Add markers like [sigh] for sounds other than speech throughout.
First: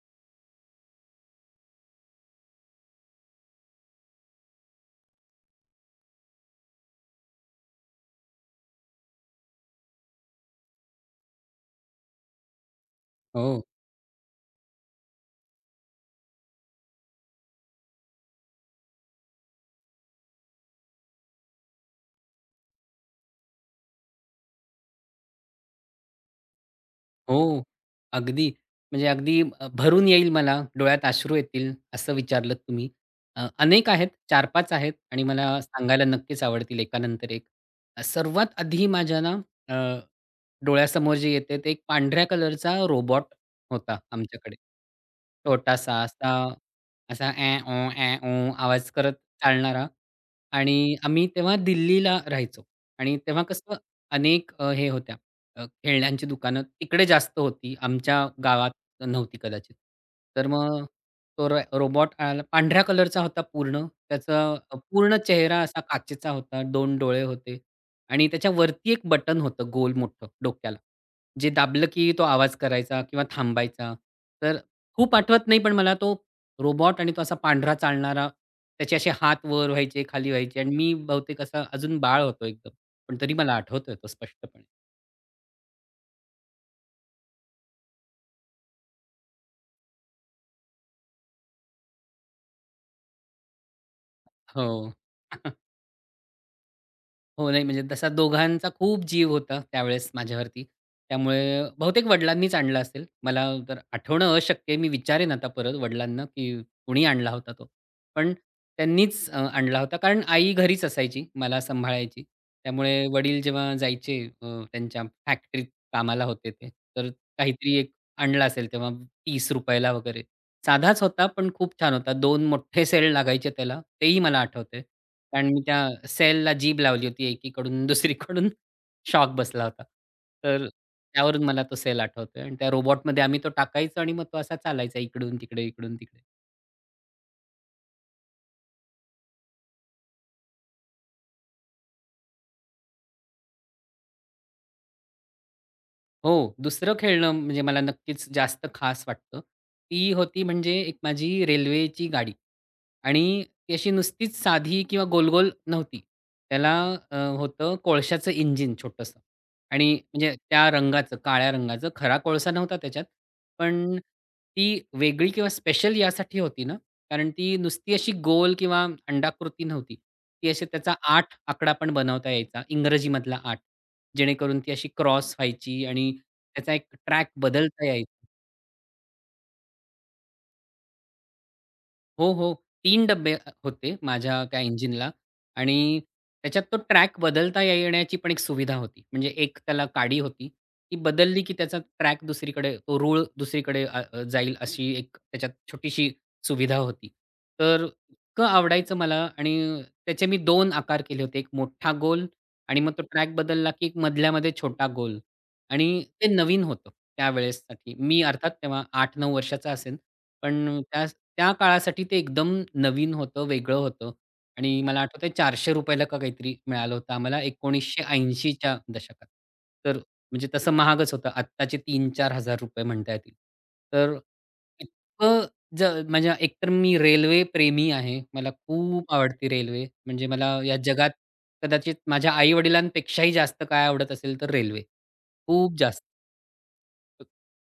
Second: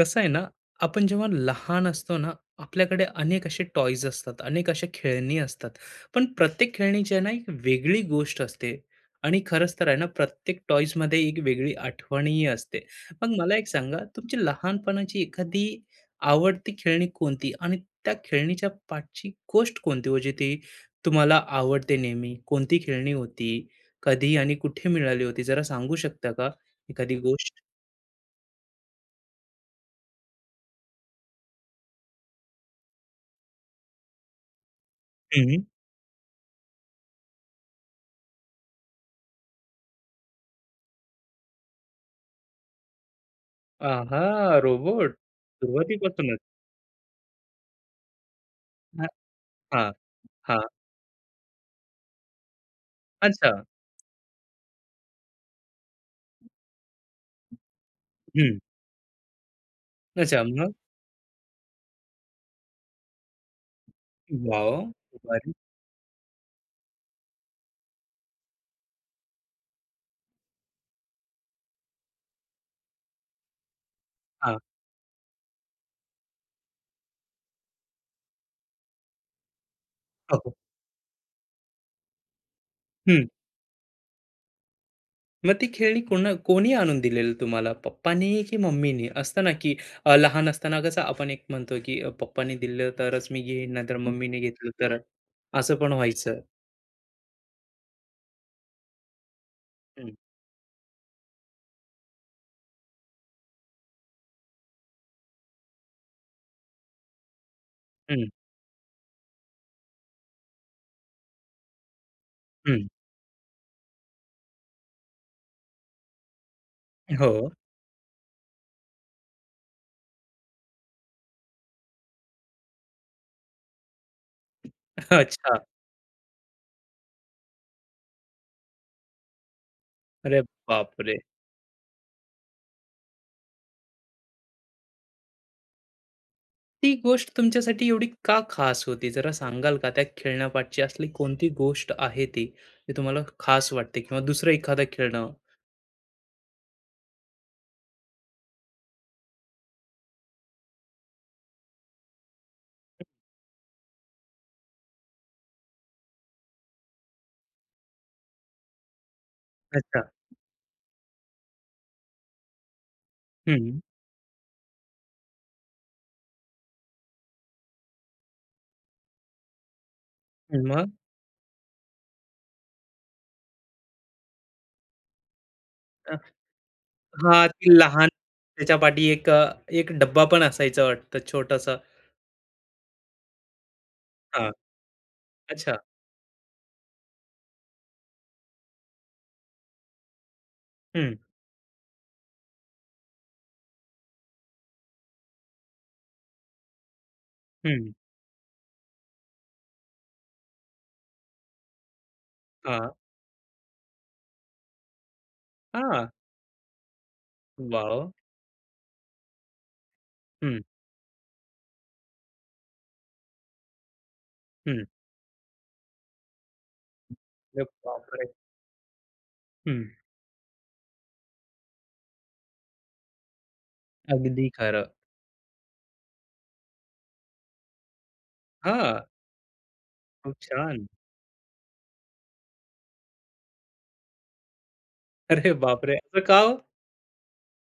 कसं आहे ना? आपण जेव्हा लहान असतो ना, आपल्याकडे अनेक असे टॉयज असतात, अनेक अशा खेळणी असतात. पण प्रत्येक खेळणीची आहे ना एक वेगळी गोष्ट असते. आणि खरंच तर आहे ना, प्रत्येक टॉयज मध्ये एक वेगळी आठवणही असते. मग मला हो, एक सांगा, तुमची लहानपणाची एखादी आवडती खेळणी कोणती, आणि त्या खेळणीच्या पाठची गोष्ट कोणती हो, जी ती तुम्हाला आवडते नेहमी. कोणती खेळणी होती, कधी आणि कुठे मिळाली होती, जरा सांगू शकता का एखादी गोष्ट? हो. अगदी. म्हणजे अगदी भरून येईल मला, डोळ्यात अश्रू येतील, असं विचारलत तुम्ही. अनेक आहेत, 4-5 आहेत आणि मला सांगायला नक्कीच आवडतील एकानंतर एक. सर्वात आधी माझ्या ना, डोळ्यासमोर जी येते ते एक पांढऱ्या कलरचा रोबॉट होता आहा! आमच्याकडे. रोबोट. छोटासा असा, सुरुवातीपासूनच. असा "ॲ ऑ, ॲ ऑ" आवाज हां, करत चालणारा हां, हां. आणि आम्ही तेव्हा दिल्लीला राहायचो आणि तेव्हा अच्छा. कसं अनेक हे होत्या खेळण्यांची दुकानं तिकडे जास्त होती. आमच्या हं. गावात नव्हती कदाचित. अच्छा. तर मग? मग तो रोबॉट आला पांढऱ्या कलरचा होता पूर्ण. त्याचा वॉव! पूर्ण खूप भारी. चेहरा असा काचेचा होता, 2 डोळे होते आणि त्याच्यावरती एक बटन होतं गोल मोठं डोक्याला. जे दाबलं की तो आवाज करायचा किंवा थांबायचा. तर हां. खूप आठवत नाही पण मला तो रोबोट आणि तो असा पांढरा चालणारा, त्याचे असे हात वर व्हायचे, खाली हो, हो. व्हायचे आणि मी बहुतेक असा अजून बाळ होतो एकदम. पण हं. तरी मला आठवतोय तो स्पष्टपणे. मग ती खेळणी कोणा कोणी आणून दिलेलं तुम्हाला? पप्पांनी की मम्मीनी? असतं ना की, लहान असताना कसं आपण एक म्हणतो की, पप्पांनी दिलं तरच मी घेईन, नाहीतर मम्मीने घेतलं हो. तर असं पण व्हायचं. हो, नाही म्हणजे तसा दोघांचा खूप जीव होता त्यावेळेस हं, माझ्यावरती. त्यामुळे बहुतेक वडिलांनीच आणला असेल. मला तर आठवणं अशक्य आहे. मी विचारेन आता परत वडिलांना, की कोणी आणला होता तो. हं, पण त्यांनीच आणला होता. कारण आई घरीच असायची, मला सांभाळायची. हं. त्यामुळे वडील जेव्हा जायचे त्यांच्या फॅक्टरीत कामाला होते ते, तर हो. काहीतरी एक आणला असेल तेव्हा ₹30 ला वगैरे. साधाच होता, पण खूप छान होता. 2 मोठे सेल लागायचे त्याला, तेही मला आठवतंय. [laughs] कारण मी अच्छा. त्या सेलला जीभ लावली होती एकीकडून [laughs] दुसरीकडून शॉक बसला होता. अरे तर बापरे! त्यावरून मला तो सेल आठवतोय आणि त्या रोबोटमध्ये आम्ही तो टाकायचो आणि मग तो असा चालायचा इकडून तिकडे, इकडून तिकडे. ती गोष्ट तुमच्यासाठी एवढी का खास होती? जरा सांगाल का? त्या खेळण्यापाठची असली कोणती गोष्ट आहे ती, जी तुम्हाला खास वाटते? किंवा दुसरं एखादं खेळणं? हो, दुसरं खेळणं म्हणजे मला नक्कीच जास्त खास वाटतं. ती होती म्हणजे एक माझी रेल्वेची गाडी आणि ती अशी नुसतीच साधी किंवा गोल-गोल नव्हती. त्याला होतं कोळशाचं इंजिन छोटंसं आणि अच्छा. म्हणजे त्या रंगाचं, काळ्या रंगाचं. खरा कोळसा नव्हता त्याच्यात, हं. पण ती वेगळी किंवा स्पेशल यासाठी होती ना, कारण ती नुसती अशी गोल किंवा अंडाकृती नव्हती. ती अशी मग? त्याचा 8 आकडा पण बनवता यायचा, इंग्रजीमधला 8. जेणेकरून ती अशी क्रॉस व्हायची आणि अ, त्याचा एक ट्रॅक हां, ती बदलता लहान, यायचा. त्याच्या पाठी एक एक डब्बा पण असायचा वाटतं छोटासा. हो, हो. तीन डब्बे होते माझ्या हां. त्या इंजिनला अच्छा. आणि त्याच्यात तो ट्रॅक बदलता येण्याची पण एक सुविधा होती. म्हणजे एक त्याला काडी होती. ती हं, बदलली की त्याचा ट्रॅक दुसरीकडे तो रूळ दुसरीकडे अ, अ, जाईल अशी एक त्याच्यात छोटीशी सुविधा होती. तर हं. इतकं आवडायचं मला आणि त्याचे मी 2 आकार केले होते. एक मोठा गोल आणि मग हां. तो ट्रॅक बदलला की एक मधल्यामध्ये छोटा गोल आणि हां. ते नवीन होतं त्यावेळेसाठी. वॉव! मी अर्थात तेव्हा 8-9 वर्षाचा असेन. हं, पण त्या त्या काळासाठी ते एकदम नवीन होतं, वेगळं होतं आणि हं. मला आठवतंय ₹400 ला का काहीतरी मिळालं होतं आम्हाला अरे बापरे! 1980 च्या दशकात. हं. तर म्हणजे तसं महागच होतं. आत्ताचे तीन चार हजार 4000 म्हणता येतील. तर अगदी खरं. इतकं ज म्हणजे एकतर मी रेल्वे प्रेमी आहे. मला हां. खूप आवडती रेल्वे. म्हणजे खूप मला या छान. जगात कदाचित माझ्या आई-वडिलांपेक्षाही जास्त काय आवडत असेल तर रेल्वे. अरे खूप बापरे! जास्त. असं का हो?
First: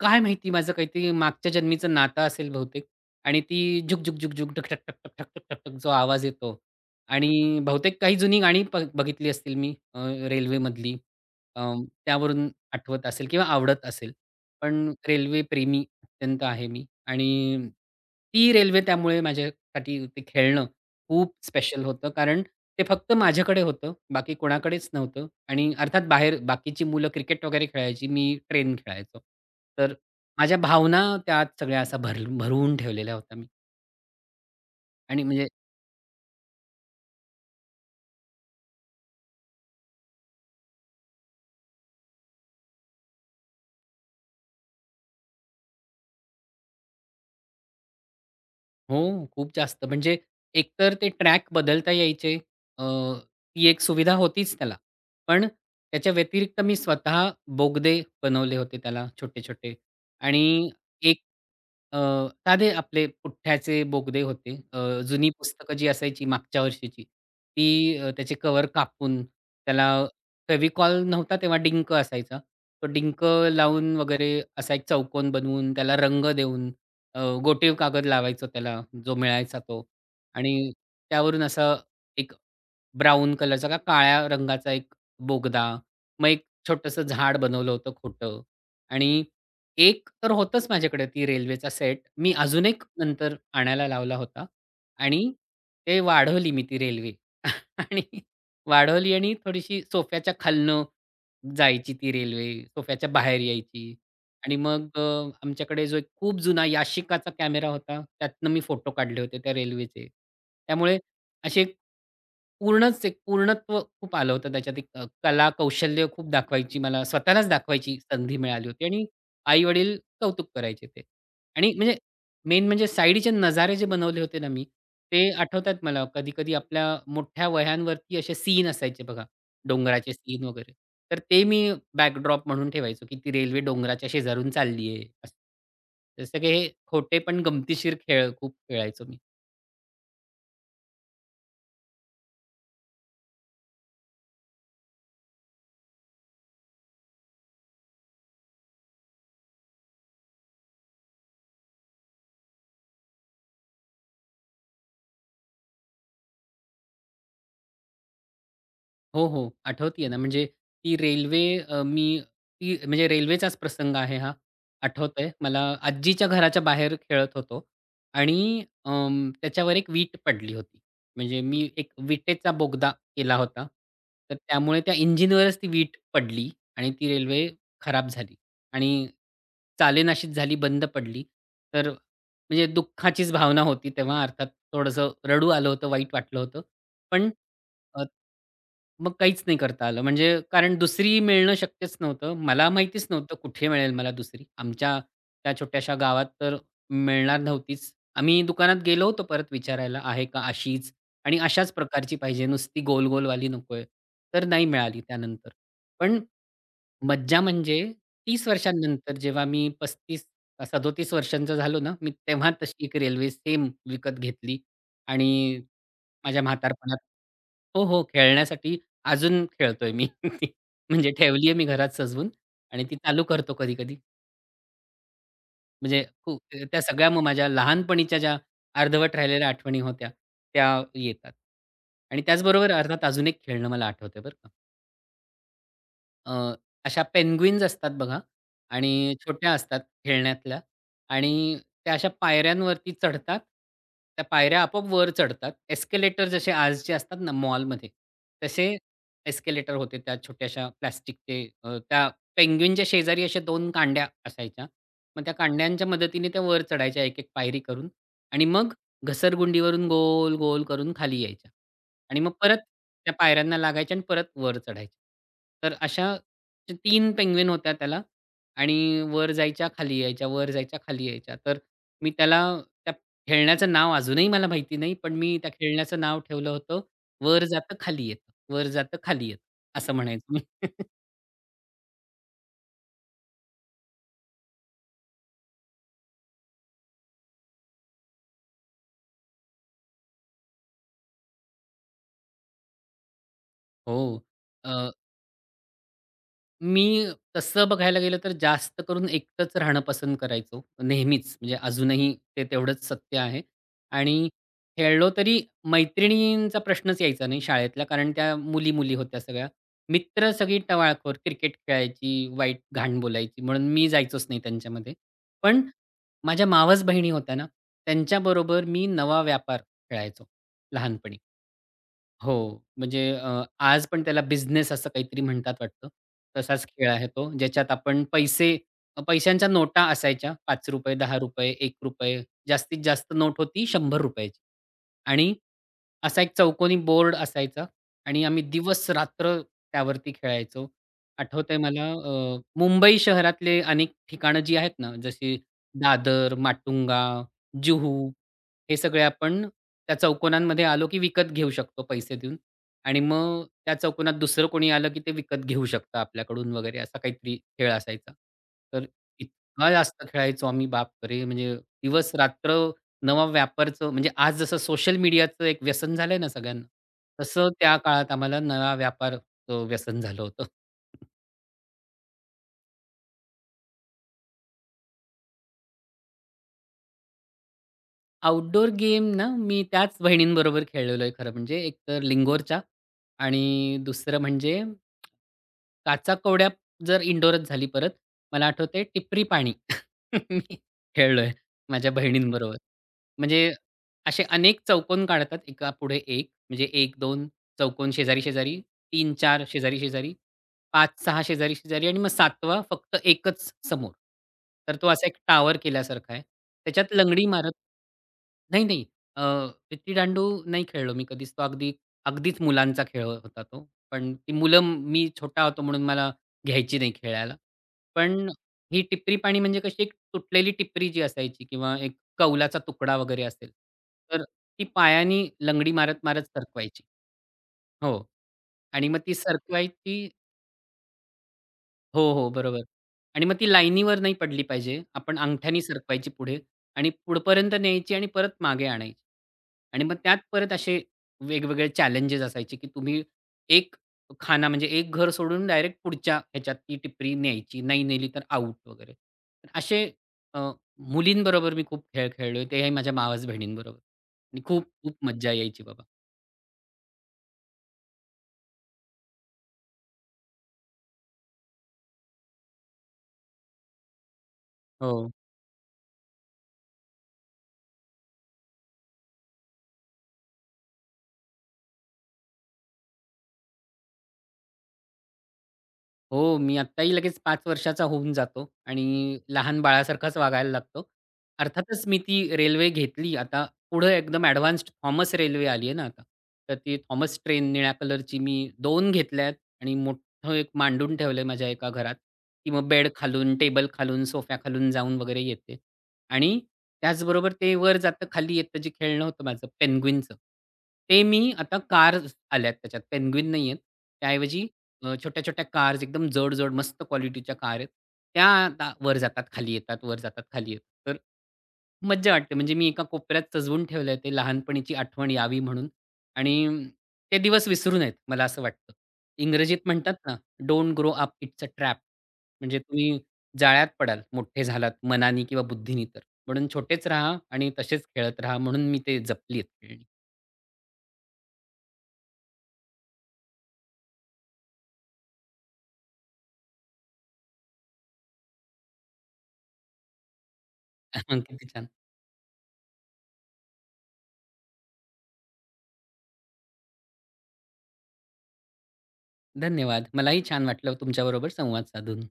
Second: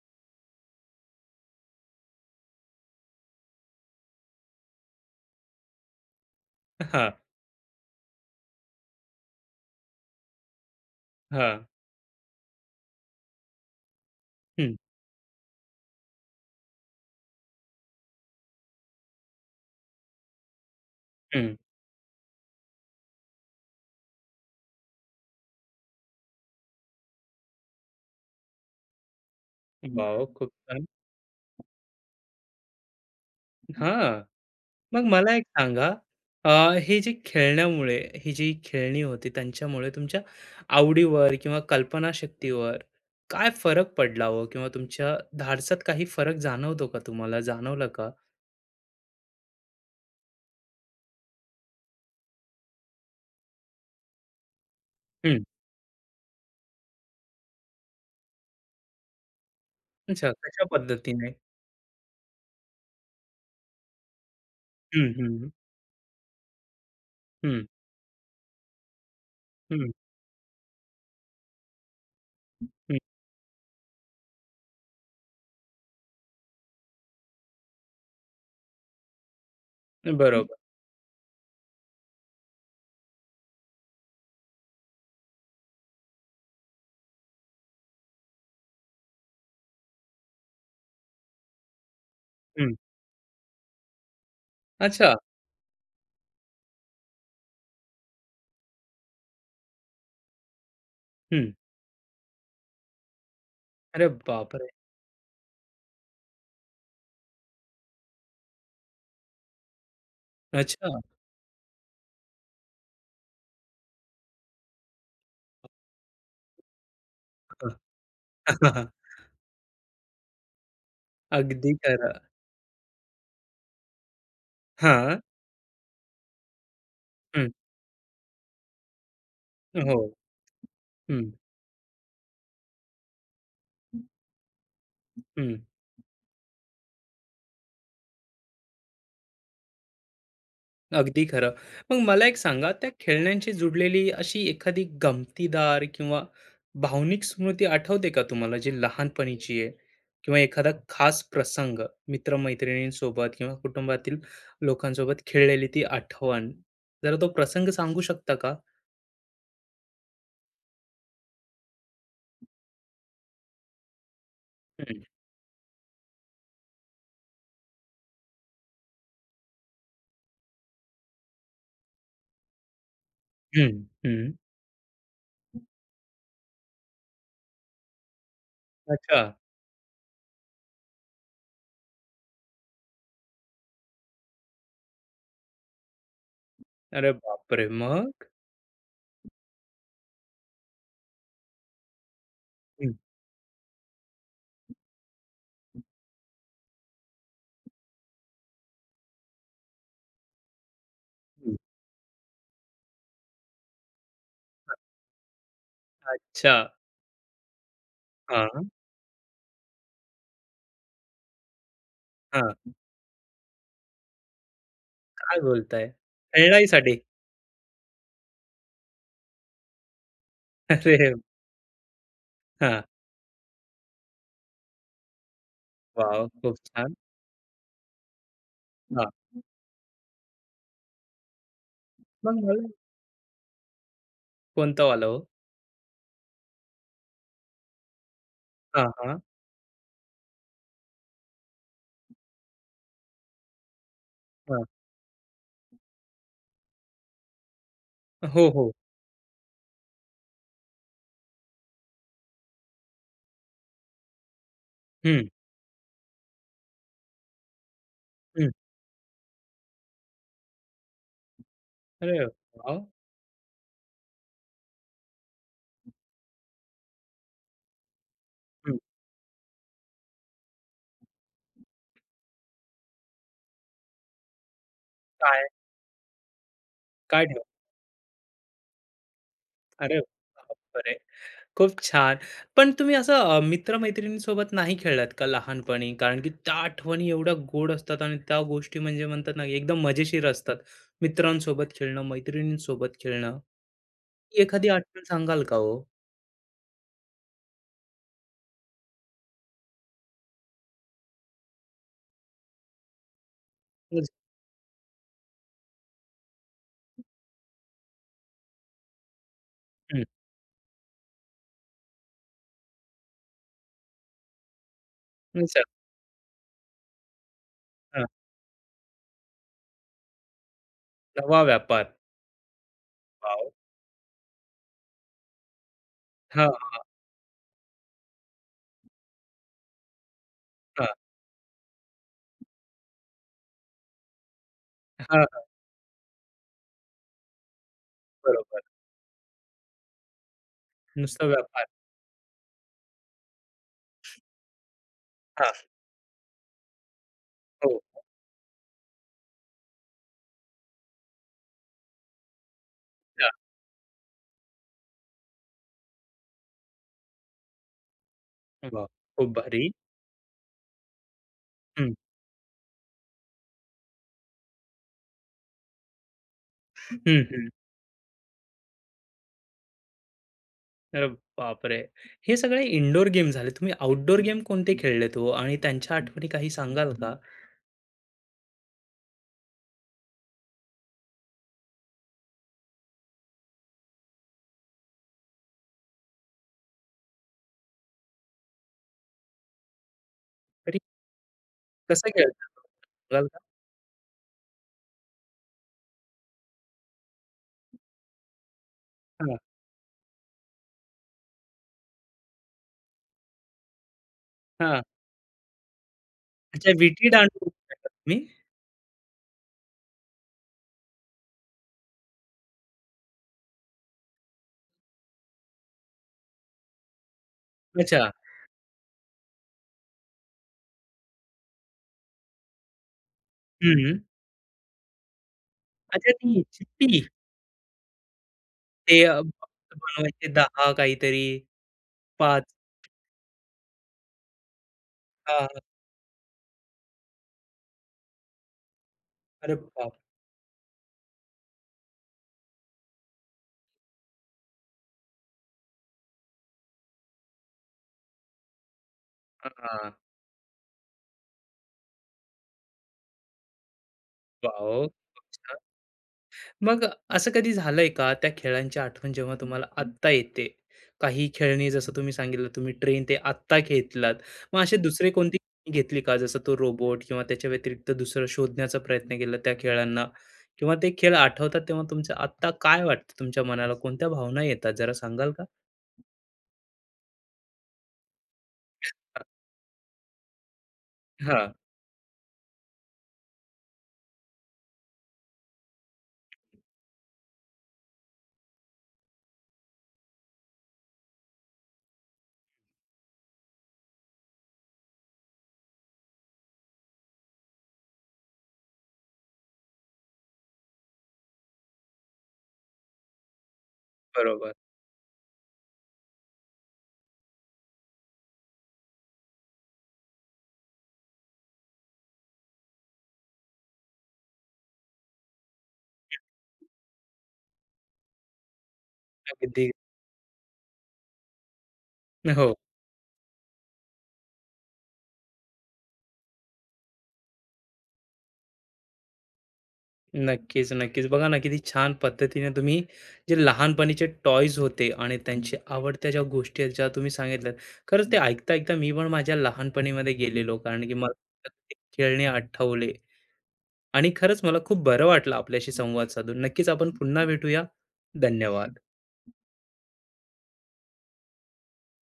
काय माहिती माझं काहीतरी मागच्या जन्मीचं नातं असेल बहुतेक आणि ती झुक, झुक, झुक, झुक, ढक, ठक, ठक, ठक, ठक, ठक, ठक, ठक जो आवाज येतो हां, आणि बहुतेक काही जुनी गाणी बघितली असतील मी, रेल्वेमधली. हां. अ, त्यावरून आठवत असेल किंवा आवडत असेल. हं, पण रेल्वेप्रेमी अत्यंत आहे मी आणि ती रेल्वे त्यामुळे माझ्यासाठी ते खेळणं खूप हं. स्पेशल होतं, कारण ते फक्त माझ्याकडे होतं. बाकी कोणाकडेच नव्हतं आणि अर्थात बाहेर बाकीची मुलं क्रिकेट वगैरे खेळायची. मी ट्रेन खेळायचो. तर वॉव! खूप माझ्या छान. भावना त्यात सगळ्या अशा भर भरून ठेवलेल्या होत्या मी हां. मग आणि मला एक म्हणजे सांगा, अ, हे जे खेळण्यामुळे, ही जी खेळणी होती त्यांच्यामुळे तुमच्या आवडीवर किंवा कल्पनाशक्तीवर काय फरक पडला हो? किंवा तुमच्या धाडसात काही फरक जाणवतो का तुम्हाला? जाणवला का? हो, खूप जास्त. म्हणजे एकतर ते ट्रॅक बदलता यायचे. अ, ती एक सुविधा होतीच त्याला. हं. पण त्याच्या व्यतिरिक्त मी स्वतः बोगदे बनवले होते त्याला छोटे-छोटे अच्छा, कशा आणि एक, पद्धतीने? अ, साधे आपले पुठ्ठ्याचे बोगदे होते. हं, जुनी हं, पुस्तकं जी असायची मागच्या वर्षीची, हं, ती त्याचे कव्हर कापून त्याला हं, फेविकॉल नव्हता तेव्हा डिंक असायचा. तो हं. डिंक लावून वगैरे असा एक चौकोन बनवून त्याला रंग देऊन गोटीव कागद लावायचो त्याला, जो मिळायचा तो बरोबर. आणि त्यावरून असं एक ब्राउन कलरचा का काळ्या रंगाचा एक बोगदा. मग एक छोटंसं झाड बनवलं होतं खोटं आणि एक तर होतंच माझ्याकडे ती रेल्वेचा सेट. मी अजून हं. एक नंतर आणायला लावला होता अच्छा. आणि ते वाढवली मी ती रेल्वे [laughs] आणि वाढवली आणि थोडीशी सोफ्याच्या खालनं हं. जायची ती रेल्वे, सोफ्याच्या बाहेर यायची अरे आणि बापरे! मग आमच्याकडे जो एक खूप जुना याशिकाचा कॅमेरा होता, त्यातनं मी फोटो काढले होते त्या रेल्वेचे. अच्छा. त्यामुळे असे पूर्णच एक पूर्णत्व खूप आलं होतं त्याच्यात एक, कला, कौशल्य खूप दाखवायची मला स्वतःलाच दाखवायची संधी मिळाली होती [laughs] आणि आई-वडील कौतुक करायचे ते. आणि अगदी म्हणजे खरं. मेन म्हणजे साइडचे नजारे जे बनवले होते ना मी, हां. ते आठवतात मला. कधी-कधी आपल्या मोठ्या हं. वह्यांवरती असे सीन असायचे बघा, हो. डोंगराचे सीन वगैरे. तर हं. ते मी बॅकड्रॉप म्हणून ठेवायचो, की ती रेल्वे डोंगराच्या शेजारून चालली आहे हं. असं. सगळे खोटे पण गमतीशीर खेळ खूप खेळायचो मी. अगदी खरं. मग मला एक सांगा, त्या खेळण्यांशी जुडलेली अशी एखादी गमतीदार किंवा भावनिक स्मृती आठवते का तुम्हाला, जी लहानपणीची आहे? किंवा एखादा खास प्रसंग मित्र-मैत्रिणींसोबत किंवा कुटुंबातील लोकांसोबत खेळलेली ती आठवण? जरा तो प्रसंग सांगू शकता का? हो, हो. आठवतीये ना, म्हणजे ती रेल्वे, मी ती म्हणजे रेल्वेचाच प्रसंग आहे हा. हं, आठवतंय मला आजीच्या घराच्या बाहेर खेळत होतो आणि त्याच्यावर एक वीट पडली होती. म्हणजे मी एक विटेचा बोगदा केला होता. हं, हं. तर त्यामुळे त्या इंजिनवरच ती वीट पडली आणि ती रेल्वे खराब झाली आणि अच्छा. चालेनाशीच झाली, बंद पडली. तर म्हणजे दुःखाचीच भावना होती तेव्हा अर्थात थोडंसं रडू आलं होतं, वाईट वाटलं होतं. अरे पण बापरे! अ, मग? मग काहीच नाही करता आलं. म्हणजे कारण दुसरी मिळणं शक्यच नव्हतं. मला हं, माहितीच नव्हतं कुठे मिळेल मला दुसरी. आमच्या त्या छोट्याशा गावात तर मिळणार नव्हतीच. आम्ही दुकानात गेलो होतो परत विचारायला, "आहे का अशीच आणि हं. अशाच प्रकारची पाहिजे, नुसती गोल-गोलवाली नकोय." तर नाही मिळाली त्यानंतर. पण अच्छा. मज्जा म्हणजे 30 हां, वर्षांनंतर जेव्हा मी 35 का वर्षांचा झालो ना, मी तेव्हा हां. तशी एक रेल्वे सेम विकत घेतली काय आणि बोलताय? माझ्या खेळण्यासाठी? म्हातारपणात हो, हो, खेळण्यासाठी. अजून खेळतोय मी [laughs] ती. [laughs] म्हणजे अरे! ठेवली आहे मी घरात सजवून हां. आणि ती चालू करतो कधी-कधी. म्हणजे वॉव! खूप, खूप त्या छान. सगळ्या मग माझ्या लहानपणीच्या ज्या हां. अर्धवट राहिलेल्या आठवणी होत्या, त्या येतात. आणि मग मला त्याचबरोबर अर्थात अजून एक खेळणं मला आठवतंय बरं का. कोणतं वालं हो? अ, अशा पेन्ग्विन्स असतात बघा हां, आणि हां, छोट्या असतात खेळण्यातल्या आणि त्या अशा पायऱ्यांवरती चढतात. त्या पायऱ्या हां. आपोआप वर चढतात. एस्केलेटर जसे आजचे असतात ना मॉलमध्ये, हो, हो. तसे एस्केलेटर होते त्या छोट्याशा प्लास्टिकचे. त्या पेन्ग्विनच्या शेजारी अशा 2 कांड्या असायच्या. मग हं, त्या कांड्यांच्या मदतीने त्या वर चढायच्या एक-एक पायरी करून आणि हं. मग घसरगुंडीवरून गोल-गोल करून खाली यायच्या. अरे आणि मग परत वाह! त्या पायऱ्यांना लागायच्या आणि परत वर चढायचे. तर अशा ज्या तीन पेंग्विन होत्या त्याला हं. आणि वर जायच्या, खाली यायच्या, वर जायच्या, खाली यायच्या. तर मी त्याला त्या खेळण्याचं नाव अजूनही मला माहिती नाही, पण मी काय? त्या खेळण्याचं नाव ठेवलं होतं, काय ठेव "वर जातं, खाली येतं, वर जातं, खाली येतं" असं अरे म्हणायचो मी. [laughs] बापरे! खूप छान. पण तुम्ही असं, मित्र-मैत्रिणींसोबत नाही खेळलात का लहानपणी? कारण की त्या आठवणी एवढ्या गोड असतात आणि त्या गोष्टी म्हणजे म्हणतात ना, एकदम मजेशीर असतात. मित्रांसोबत खेळणं, मैत्रिणींसोबत खेळणं. हो. ती एखादी आठवण सांगाल का हो? मी तसं बघायला गेलं तर जास्त करून एकटंच राहणं पसंत करायचो नेहमीच. म्हणजे अजूनही ते तेवढंच सत्य आहे हं, आणि खेळलो तरी मैत्रिणींचा प्रश्नच यायचा नाही शाळेतला, कारण त्या मुली-मुली होत्या सगळ्या. हं. मित्र सगळी टवाळखोर, क्रिकेट खेळायची, वाईट घाण बोलायची म्हणून मी जायचोच नाही त्यांच्यामध्ये. पण अच्छा. माझ्या मावस बहिणी होत्या ना, हां. त्यांच्याबरोबर मी नवा व्यापार खेळायचो लहानपणी. नवा व्यापार. हो. म्हणजे, वॉव! आज पण त्याला बिझनेस असं काहीतरी म्हणतात वाटतं. तसाच हां, खेळ आहे तो, ज्याच्यात आपण पैशांच्या नोटा असायच्या हां. ₹5, ₹10, ₹1. जास्तीत जास्त नोट होती ₹100 ची हां, आणि हां. असा एक चौकोनी बोर्ड असायचा आणि आम्ही बरोबर. दिवस-रात्र त्यावरती खेळायचो. नुसता आठवतंय व्यापार. मला, मुंबई शहरातले अनेक ठिकाणं जी आहेत ना, जशी हां. दादर, माटुंगा, हो. जुहू हे सगळे आपण त्या चौकोनांमध्ये आलो, की विकत घेऊ शकतो पैसे देऊन आणि मग त्या चौकोनात दुसरं कोणी आलं, की ते विकत घेऊ शकतं आपल्याकडून वगैरे असा काहीतरी खेळ असायचा. तर वाह! खूप भारी. इतका जास्त खेळायचो आम्ही बापरे! म्हणजे हं, दिवस-रात्र नवा व्यापारचं, म्हणजे आज जसं सोशल मीडियाचं एक व्यसन झालंय ना सगळ्यांना, हं, हं. तसं त्या काळात आम्हाला नवा व्यापारचं व्यसन झालं होतं. अरे बापरे! हे सगळे इनडोअर गेम झाले. तुम्ही आउटडोर गेम कोणते खेळलेत हो? आणि त्यांच्या आठवणी काही सांगाल का? आउटडोअर गेम ना, मी त्याच वहिनींबरोबर खेळलेलो आहे खरं म्हणजे. एक तर लिंगोरच्या आणि दुसरं म्हणजे काचाकवड्या जर इंडोरच झाली परत. मला आठवतंय टिपरी पाणी. [laughs] मी तरी खेळलोय माझ्या कसं खेळता बहिणींबरोबर. तो? सांगाल का? म्हणजे असे अनेक चौकोन काढतात एकापुढे एक. म्हणजे 1-2 चौकोन शेजारी-शेजारी, हां, 3-4 शेजारी-शेजारी, 5-6 शेजारी-शेजारी आणि मग 7वा फक्त एकच समोर. तर हां. तो असा एक टॉवर केल्यासारखा आहे. अच्छा, त्याच्यात लंगडी विटी-दांडू मारत, खेळता तुम्ही? नाही, नाही, अ, विट्टीदांडू नाही खेळलो मी कधीच. तो अगदी मुलांचा खेळ होता तो. पण ती मुलं मी छोटा होतो म्हणून मला घ्यायची नाही खेळायला. अच्छा. पण ही टिपरी पाणी म्हणजे कशी एक तुटलेली टिपरी जी असायची किंवा एक कौलाचा तुकडा वगैरे असेल, हं. तर ती पायानी लंगडी मारत, अच्छा, मारत ती सरकवायची. चिट्टी हो. आणि मग ते ती सरकवायची बनवायचे 10 काहीतरी हो, हो, 5. बरोबर. आणि मग ती लाईनीवर नाही पडली पाहिजे. आपण हां. अंगठ्यानी सरकवायची पुढे आणि पुढपर्यंत न्यायची आणि परत मागे आणायची. अरे आणि बाप मग त्यात परत असे वेगवेगळे चॅलेंजेस असायचे, की तुम्ही एक खाना, म्हणजे एक घर सोडून डायरेक्ट पुढच्या ह्याच्यात ती टिपरी न्यायची. नाही नेली तर आउट वगैरे. तर असे हां. अ, मुलींबरोबर मी खूप खेळ खेळलोय. तेही माझ्या मावस बहिणींबरोबर आणि खूप वॉव! खूप मज्जा यायची बाबा. मग असं कधी झालंय का, त्या खेळांची आठवण जेव्हा तुम्हाला हम्म. आत्ता येते काही खेळणी जसं तुम्ही सांगितलं, तुम्ही ट्रेन ते आत्ता घेतलात. मग असे दुसरे हो. कोणती खेळणी घेतली का, जसं तो रोबोट, किंवा त्याच्या व्यतिरिक्त दुसरं शोधण्याचा प्रयत्न केला त्या खेळांना? किंवा ते खेळ आठवतात तेव्हा तुमचं आत्ता काय वाटतं, तुमच्या मनाला कोणत्या भावना येतात, जरा सांगाल का? हो, मी आत्ताही लगेच पाच वर्षाचा होऊन जातो आणि लहान बाळासारखाच वागायला लागतो. हा. अर्थातच मी ती रेल्वे घेतली. आता पुढं एकदम ॲडव्हान्स्ड थॉमस रेल्वे आली आहे ना आता. तर ती थॉमस ट्रेन निळ्या कलरची मी दोन घेतल्या आहेत आणि मोठं एक मांडून ठेवलं आहे माझ्या एका घरात. ती मग बेड खालून, टेबल खालून, सोफ्या खालून जाऊन वगैरे येते आणि त्याचबरोबर ते वर जातं, खाली येतं जे खेळणं होतं माझं पेंग्विनचं. ते मी आता कार आल्यात त्याच्यात, पेंग्विन नाही आहेत. त्याऐवजी बरोबर. छोट्या-छोट्या कार्स एकदम जड-जड मस्त क्वालिटीच्या कार आहेत. त्या आता वर जातात, खाली येतात, वर जातात, खाली येतात. तर मज्जा वाटते. म्हणजे मी एका कोपऱ्यात सजवून ठेवलंय ते लहानपणीची आठवण यावी म्हणून आणि ते दिवस विसरू नयेत मला असं वाटतं. इंग्रजीत अगदी. म्हणतात ना, "don't grow up, it's a trap." हो. म्हणजे तुम्ही जाळ्यात पडाल मोठे झालात मनाने किंवा बुद्धीने तर. म्हणून छोटेच राहा आणि तसेच खेळत राहा म्हणून मी ते जपली आहेत खेळणी. नक्कीच, नक्कीच. बघा ना, किती छान पद्धतीने तुम्ही जे लहानपणीचे टॉयज होते आणि हं, त्यांच्या आवडत्या ज्या गोष्टी आहेत, ज्या तुम्ही सांगितल्यात. खरंच ते ऐकता-ऐकता मी पण माझ्या लहानपणीमध्ये गेलेलो, कारण की मला [laughs] किती छान. प्रत्येक खेळणे आठवले. आणि खरंच मला खूप बरं वाटलं आपल्याशी संवाद साधून. नक्कीच आपण पुन्हा भेटूया. धन्यवाद. धन्यवाद. मलाही छान वाटलं तुमच्याबरोबर संवाद साधून.